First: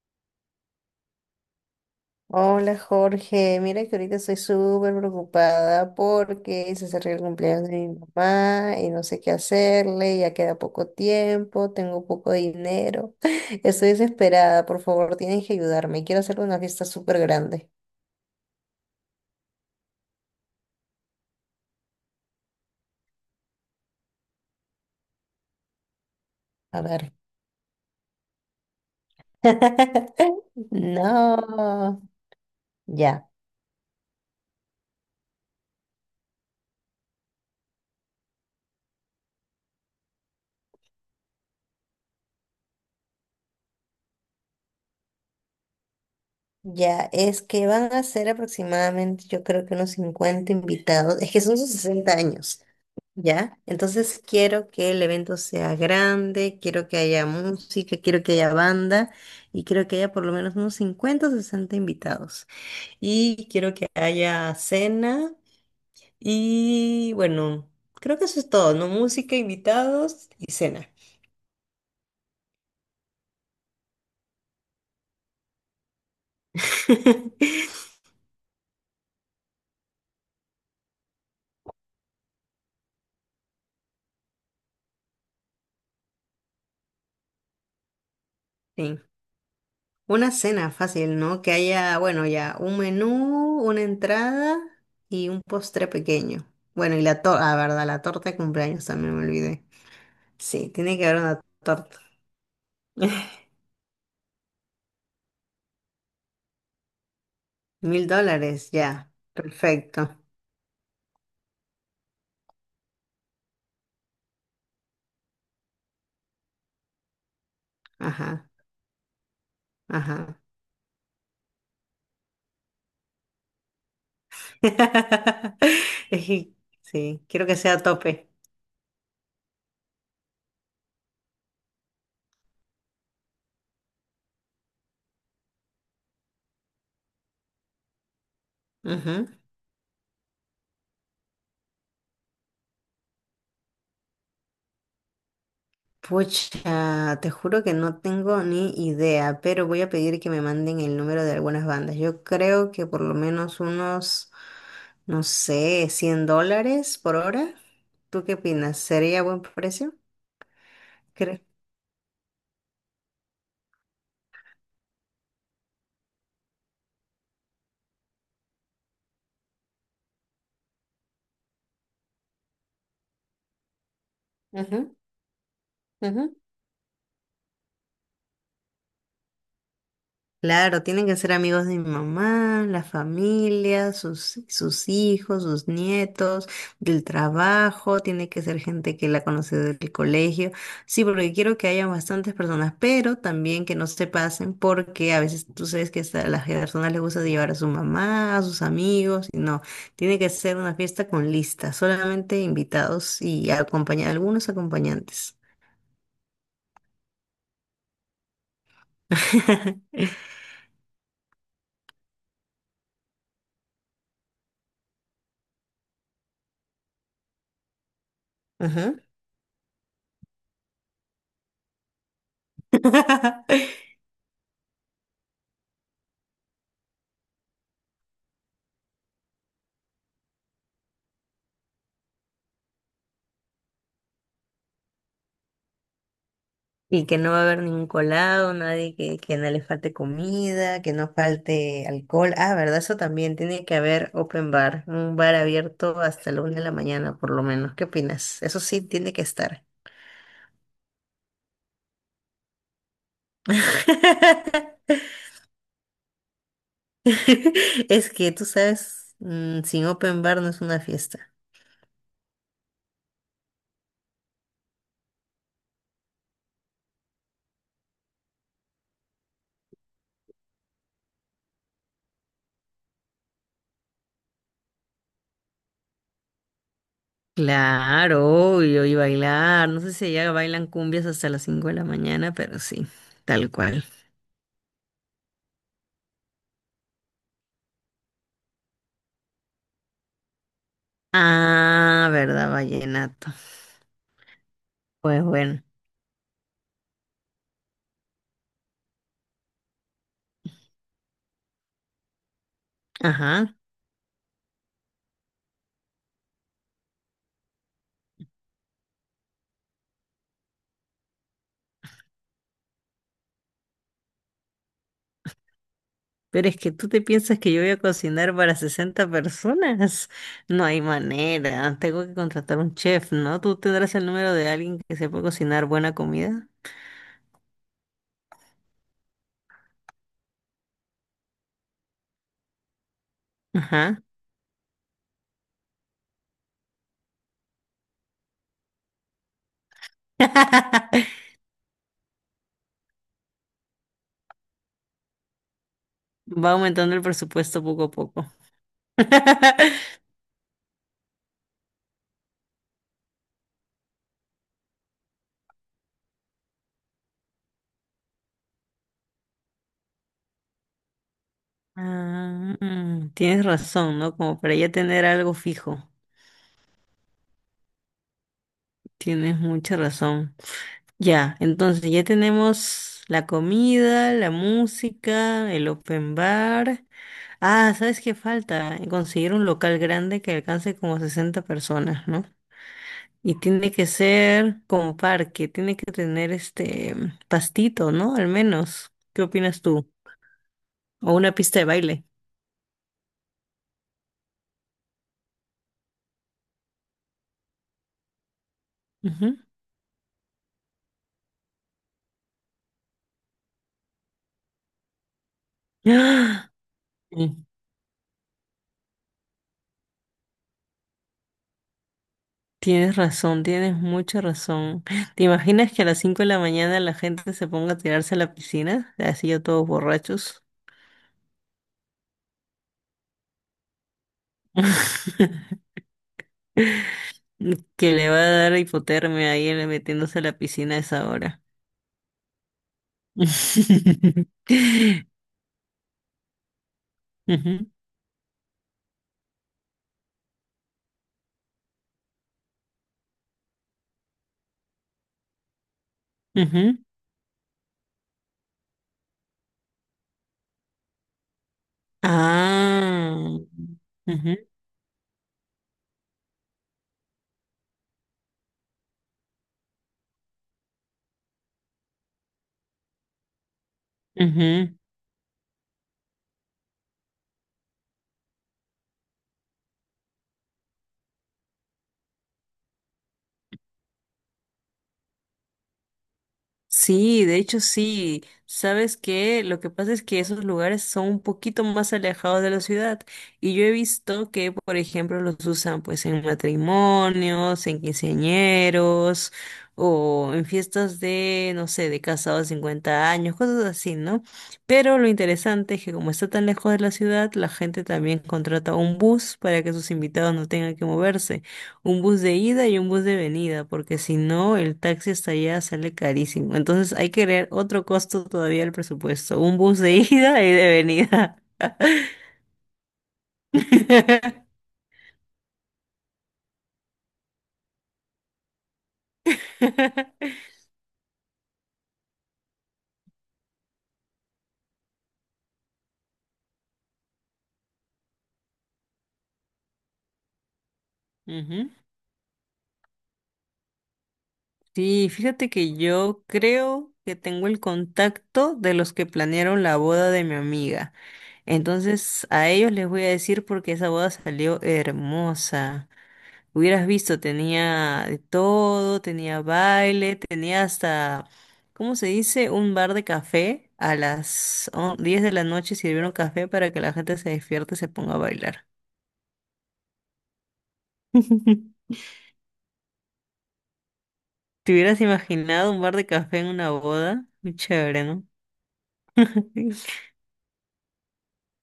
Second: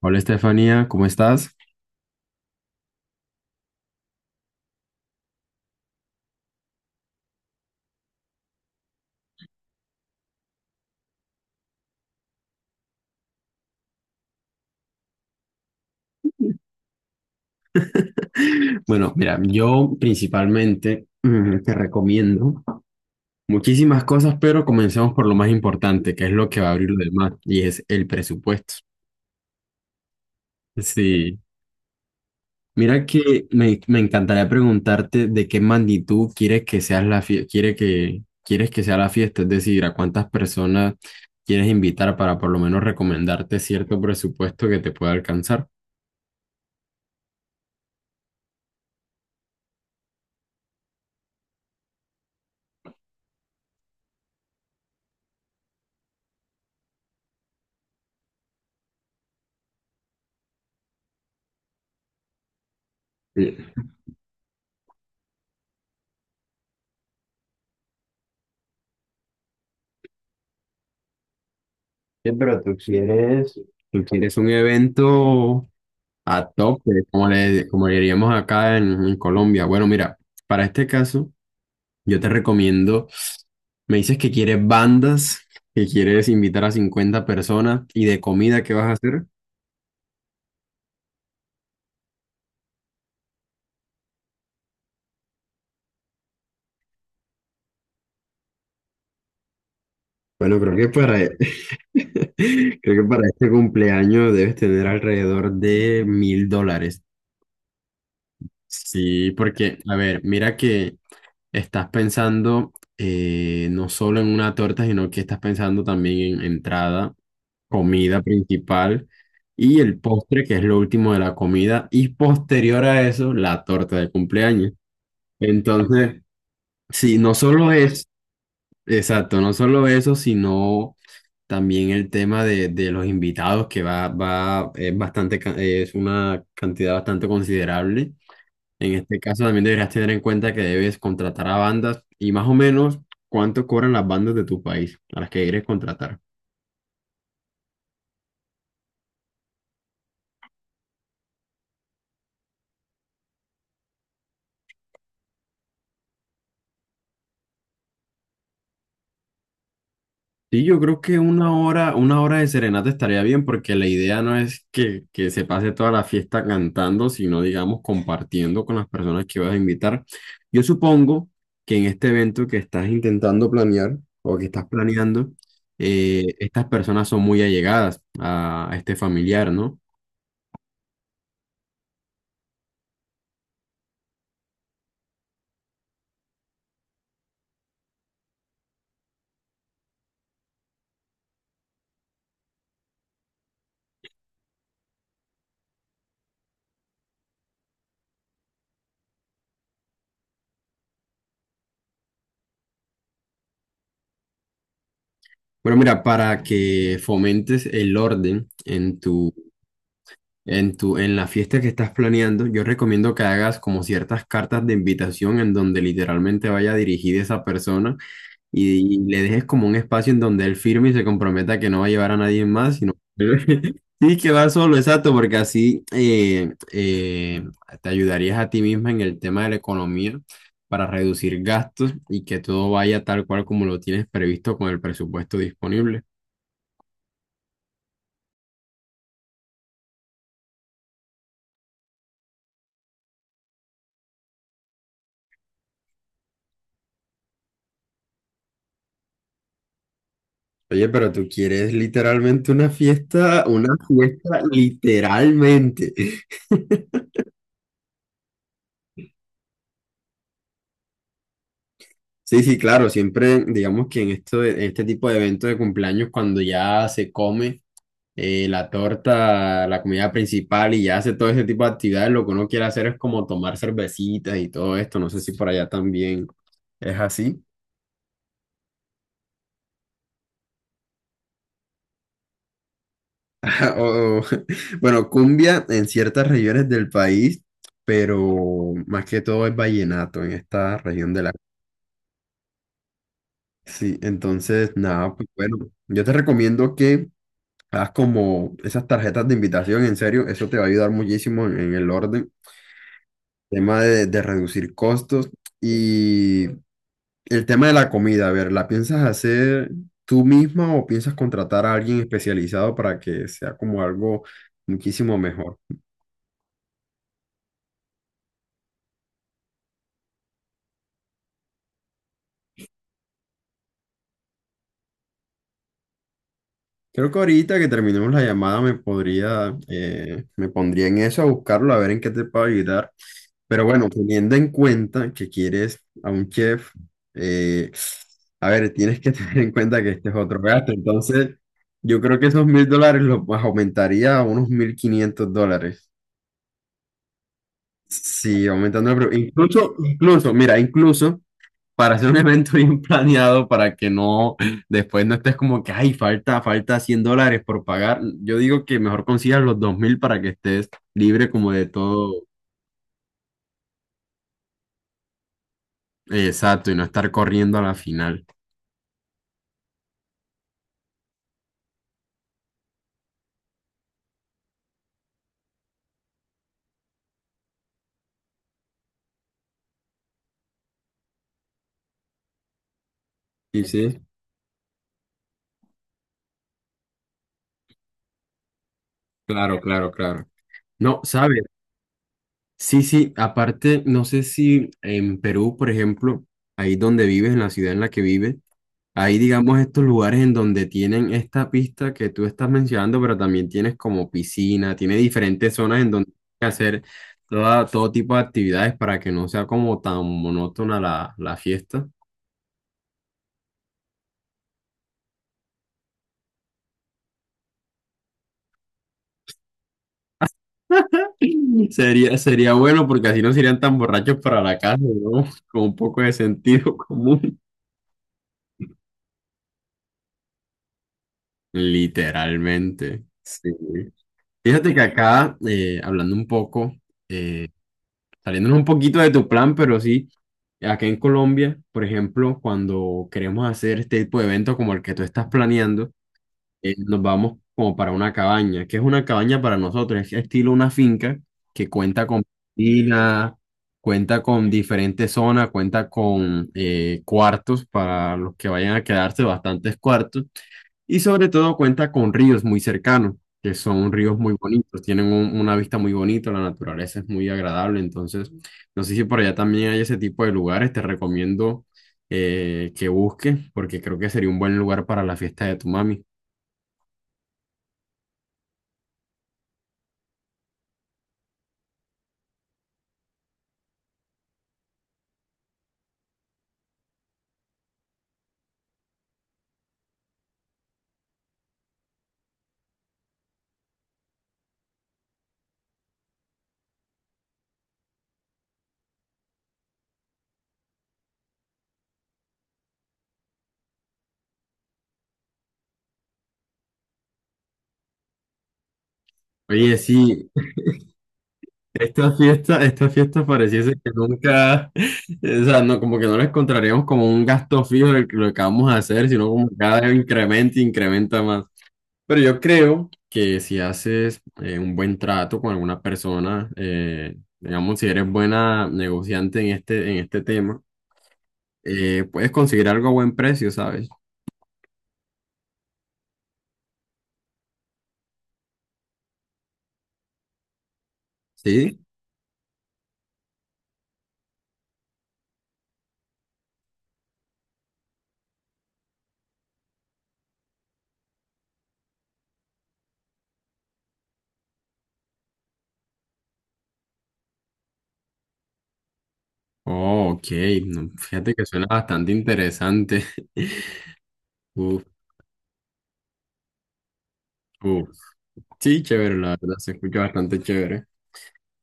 Hola Estefanía, ¿cómo estás? Hola Jorge, mira que ahorita estoy súper preocupada porque se acerca el cumpleaños de mi mamá y no sé qué hacerle, ya queda poco tiempo, tengo poco dinero, estoy desesperada, por favor tienes que ayudarme, quiero hacerle una fiesta súper grande. Bueno, mira, yo principalmente te recomiendo muchísimas cosas, pero comencemos por lo más importante, que es lo que va a A abrir lo ver. demás, y es el presupuesto. Sí, No, mira ya, que me encantaría preguntarte de qué magnitud quieres que seas la quieres que sea la fiesta, es decir, a cuántas personas quieres invitar para por lo menos recomendarte cierto presupuesto que te pueda alcanzar. ya, es que van a ser aproximadamente yo creo que unos 50 invitados, es que son sus 60 años. ¿Ya? Entonces quiero que el evento sea grande, quiero que haya música, quiero que haya banda y quiero que haya por lo menos unos 50 o 60 invitados. Y Sí. quiero que haya cena y bueno, creo que eso es todo, ¿no? Música, invitados y cena. ¿Quieres un evento? A tope, como le diríamos acá en Colombia. Bueno, mira, para este caso, yo te recomiendo, me dices que quieres bandas, que quieres invitar a 50 personas y de comida, ¿qué vas a Sí, hacer? una cena fácil, ¿no? Que haya, bueno, ya un menú, una entrada y un postre pequeño. Bueno, y la torta, ah, verdad, la torta de cumpleaños también me olvidé. Bueno, Sí, tiene que haber una torta. creo que para este cumpleaños debes tener alrededor de $1000. $1000, ya. Sí, porque, a Perfecto. ver, mira que estás pensando no solo en una torta, sino que estás pensando también en entrada comida Ajá, principal y el ajá. postre, que es lo último de la comida, y posterior a eso, la torta de cumpleaños. Entonces, Es que, sí, sí, no quiero que solo sea a es, tope. exacto, no solo eso, sino también el tema de los invitados, que va, es bastante, es una cantidad bastante considerable. En este Ujú. caso, también deberías tener en cuenta que debes contratar a bandas y más o menos cuánto cobran las bandas de tu país a las que quieres contratar. Pucha, te juro que no tengo ni idea, pero voy a pedir que me manden el número de algunas bandas. Yo creo que por lo menos unos, no sé, $100 por hora. ¿Tú qué opinas? ¿Sería buen precio? Sí, yo creo que Creo. Una hora de serenata estaría bien porque la idea no es que se pase toda la fiesta cantando, sino digamos compartiendo con las personas que vas a invitar. Yo supongo que en este evento que estás intentando planear o que estás Ujú, planeando, ujú. estas personas son muy allegadas a este familiar, ¿no? Claro, tienen que ser amigos de mi mamá, la familia, sus hijos, sus nietos, del trabajo, tiene que ser gente que la conoce del colegio. Sí, porque quiero que haya bastantes personas, pero también que no se pasen porque a veces tú sabes que a las personas les gusta llevar a su mamá, a sus amigos, y no, tiene que ser una fiesta con lista, solamente invitados y algunos acompañantes. Bueno, mira, para que fomentes el orden en en la fiesta que estás planeando, yo recomiendo que hagas como ciertas cartas de invitación en donde literalmente vaya dirigida esa persona Ajá. Y le dejes como un espacio en donde él firme y se comprometa que no va a llevar a nadie más, sino sí que va solo, exacto, porque así te ayudarías a ti misma en el tema de la economía para reducir gastos y que todo vaya tal cual como lo tienes previsto con el presupuesto disponible. Y que no va a haber ningún colado, nadie que, que no le falte comida, que no falte alcohol. Ah, ¿verdad? Eso también tiene que haber open bar, un bar abierto hasta la una de la mañana, por lo menos. ¿Qué opinas? Eso sí tiene que estar. Oye, pero tú quieres literalmente una fiesta literalmente. Es que tú sabes, sin open bar no es una fiesta. Sí, sí, claro, siempre digamos que en este tipo de eventos de cumpleaños, cuando ya se come la torta, la comida principal y ya hace todo ese tipo de actividades, lo que uno quiere hacer es como tomar cervecitas y todo esto. No sé si por allá también es así. Claro, obvio, y bailar. No sé si allá bailan cumbias hasta las 5 de la mañana, pero sí, tal cual. O- o- bueno, cumbia en ciertas regiones del país, pero más que todo es vallenato en esta región del. Ah, verdad, vallenato. Sí, entonces, nada, Pues pues bueno, bueno, yo te recomiendo que hagas como esas tarjetas de invitación, en serio, eso te va a ayudar muchísimo en el orden, ajá. tema de reducir costos y el tema de la comida, a ver, ¿la piensas hacer tú misma o piensas contratar a alguien especializado para que sea como algo muchísimo mejor? Pero es que tú te piensas que yo voy a cocinar para 60 personas. No hay manera. Tengo que contratar un chef, ¿no? ¿Tú tendrás el número de alguien que sepa cocinar buena comida? Creo que ahorita que terminemos la llamada me podría, me pondría en eso a buscarlo, a ver en qué te puedo ayudar. Pero bueno, Ajá. teniendo en cuenta que quieres a un chef, eh, a ver, tienes que tener en cuenta que este es otro gasto. Entonces, yo creo que esos $1000 los aumentaría a unos $1500. Va aumentando el presupuesto poco a poco. Sí, aumentando el incluso, incluso, mira, incluso para hacer un evento bien planeado para que no, después no estés como que, ay, falta $100 por pagar. Yo digo que mejor consigas los 2000 para que estés libre como de todo, Ah, tienes razón, ¿no? Como para ya tener algo fijo. Exacto, y no estar corriendo a la final. Tienes mucha razón. Ya, entonces ya tenemos la comida, la música, el open bar. Ah, ¿sabes qué falta? Conseguir un local grande que alcance como 60 personas, ¿no? Y Sí, tiene que sí, ser como parque, tiene que tener este pastito, ¿no? Al menos. ¿Qué opinas tú? claro. No, O una ¿sabes? pista de baile. Sí, sí, aparte, no sé si en Perú, por ejemplo, ahí donde vives, en la ciudad en la que vives, hay, Ujú. digamos, estos lugares en donde tienen esta pista que tú estás mencionando, pero también tienes como piscina, tiene diferentes zonas en donde ¡Ah! hacer Mm, todo tipo de actividades para que no sea como tan monótona la fiesta. Tienes razón, tienes mucha razón. ¿Te imaginas que a las 5 de la mañana la gente se ponga a tirarse a la piscina? Así yo todos borrachos. Sería, sería bueno porque así no serían tan borrachos para la casa, ¿no? Con un poco de sentido común. Que le va a dar hipotermia ahí él metiéndose a la piscina a esa hora. Literalmente, Ujú, sí. Fíjate que acá, hablando un poco, eh, saliéndonos un poquito de tu plan, pero sí, acá en Colombia, por ejemplo, cuando queremos hacer este tipo de eventos como el que tú estás planeando, ujú. nos vamos como para una cabaña, que es una cabaña para nosotros, es estilo una finca que cuenta con piscina, Ah, cuenta con ujú, diferentes zonas, cuenta con cuartos para los que vayan a quedarse, bastantes cuartos, y sobre todo cuenta con ríos muy cercanos, que son ríos muy ujú. bonitos, tienen una vista muy bonita, la naturaleza es muy agradable, entonces no sé si por allá también hay ese tipo de lugares, te recomiendo que busques, porque creo que sería un buen lugar para la fiesta de tu mami. Sí, de hecho sí. ¿Sabes qué? Lo que pasa es que esos lugares son un poquito más alejados de la ciudad y yo he visto que, por ejemplo, los usan pues en matrimonios, en quinceañeros o en fiestas de, no sé, de casados de 50 años, cosas así, ¿no? Pero lo interesante es que como está tan lejos de la ciudad, la gente también contrata un bus para que sus invitados no tengan que moverse un bus de ida y un bus de venida, porque si no, el taxi hasta allá sale carísimo. Entonces hay que ver otro costo todavía al presupuesto, un Oye, bus de sí, ida y de venida. Esta fiesta pareciese que nunca, o sea, no, como que no la encontraríamos como un gasto fijo de lo que vamos a hacer, sino como que cada vez incrementa, y incrementa más. Pero yo creo que si haces un buen trato con alguna persona, digamos, si eres buena negociante en este tema, Ujú. Puedes conseguir algo a buen precio, ¿sabes? Sí, fíjate que yo creo que tengo el contacto de los que planearon la boda de mi amiga. ¿Sí? Entonces a ellos les voy a decir porque esa boda salió hermosa. Hubieras visto, tenía de todo, tenía baile, tenía hasta, ¿cómo se dice? Un bar de café. A las 10 de la noche sirvieron café para que la gente se despierte y se ponga a bailar. Oh, ok, no, fíjate que suena bastante interesante. ¿Te Uf. hubieras imaginado un bar de café en una boda? Muy Uf. chévere, ¿no? Sí, chévere, la verdad, se escucha bastante chévere.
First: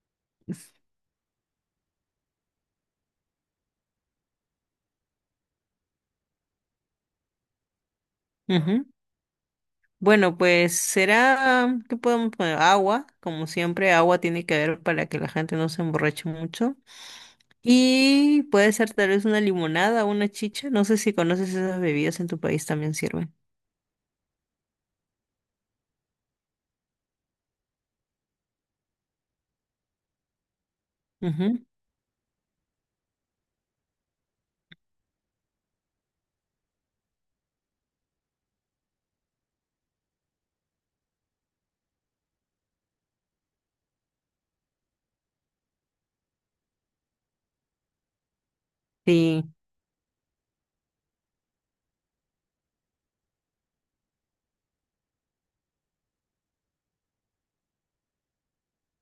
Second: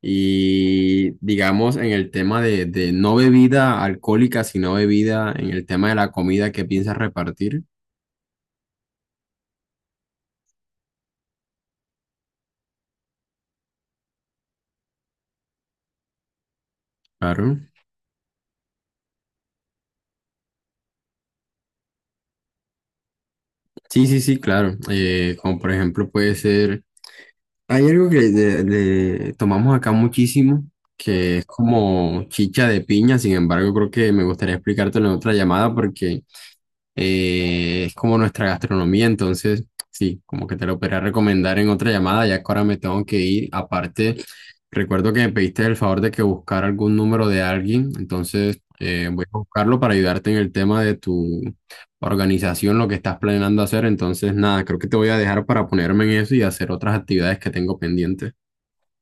Y digamos, en el tema de no bebida alcohólica, sino bebida, en el tema de la comida que piensas repartir, Ujú. Bueno, pues será, ¿qué podemos poner? Agua, como siempre, agua tiene que haber para que la gente no se emborrache mucho. claro. Y puede ser tal vez una limonada, una chicha. No sé si conoces esas bebidas en tu país también sirven. Sí, sí, sí, claro. Como por ejemplo puede ser, hay algo que le tomamos acá muchísimo, que es Ujú. como chicha de piña, sin embargo, creo que me gustaría explicártelo en otra llamada porque... es como nuestra gastronomía, entonces sí, como que te lo podría recomendar en otra llamada, ya que ahora me tengo que ir. Aparte, recuerdo que me pediste el favor de que buscara algún número de alguien, entonces voy a Sí, buscarlo para ayudarte en el tema de tu organización, lo que estás planeando hacer. Entonces, nada, creo que te voy a dejar para ponerme en eso y hacer otras actividades que tengo pendientes.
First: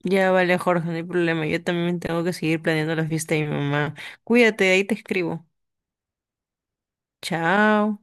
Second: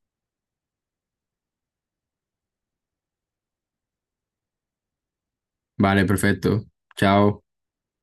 ya vale, Jorge, no hay problema. Yo también tengo que seguir planeando la fiesta de mi mamá. Cuídate, ahí te escribo. Vale, perfecto. Chao. Chao.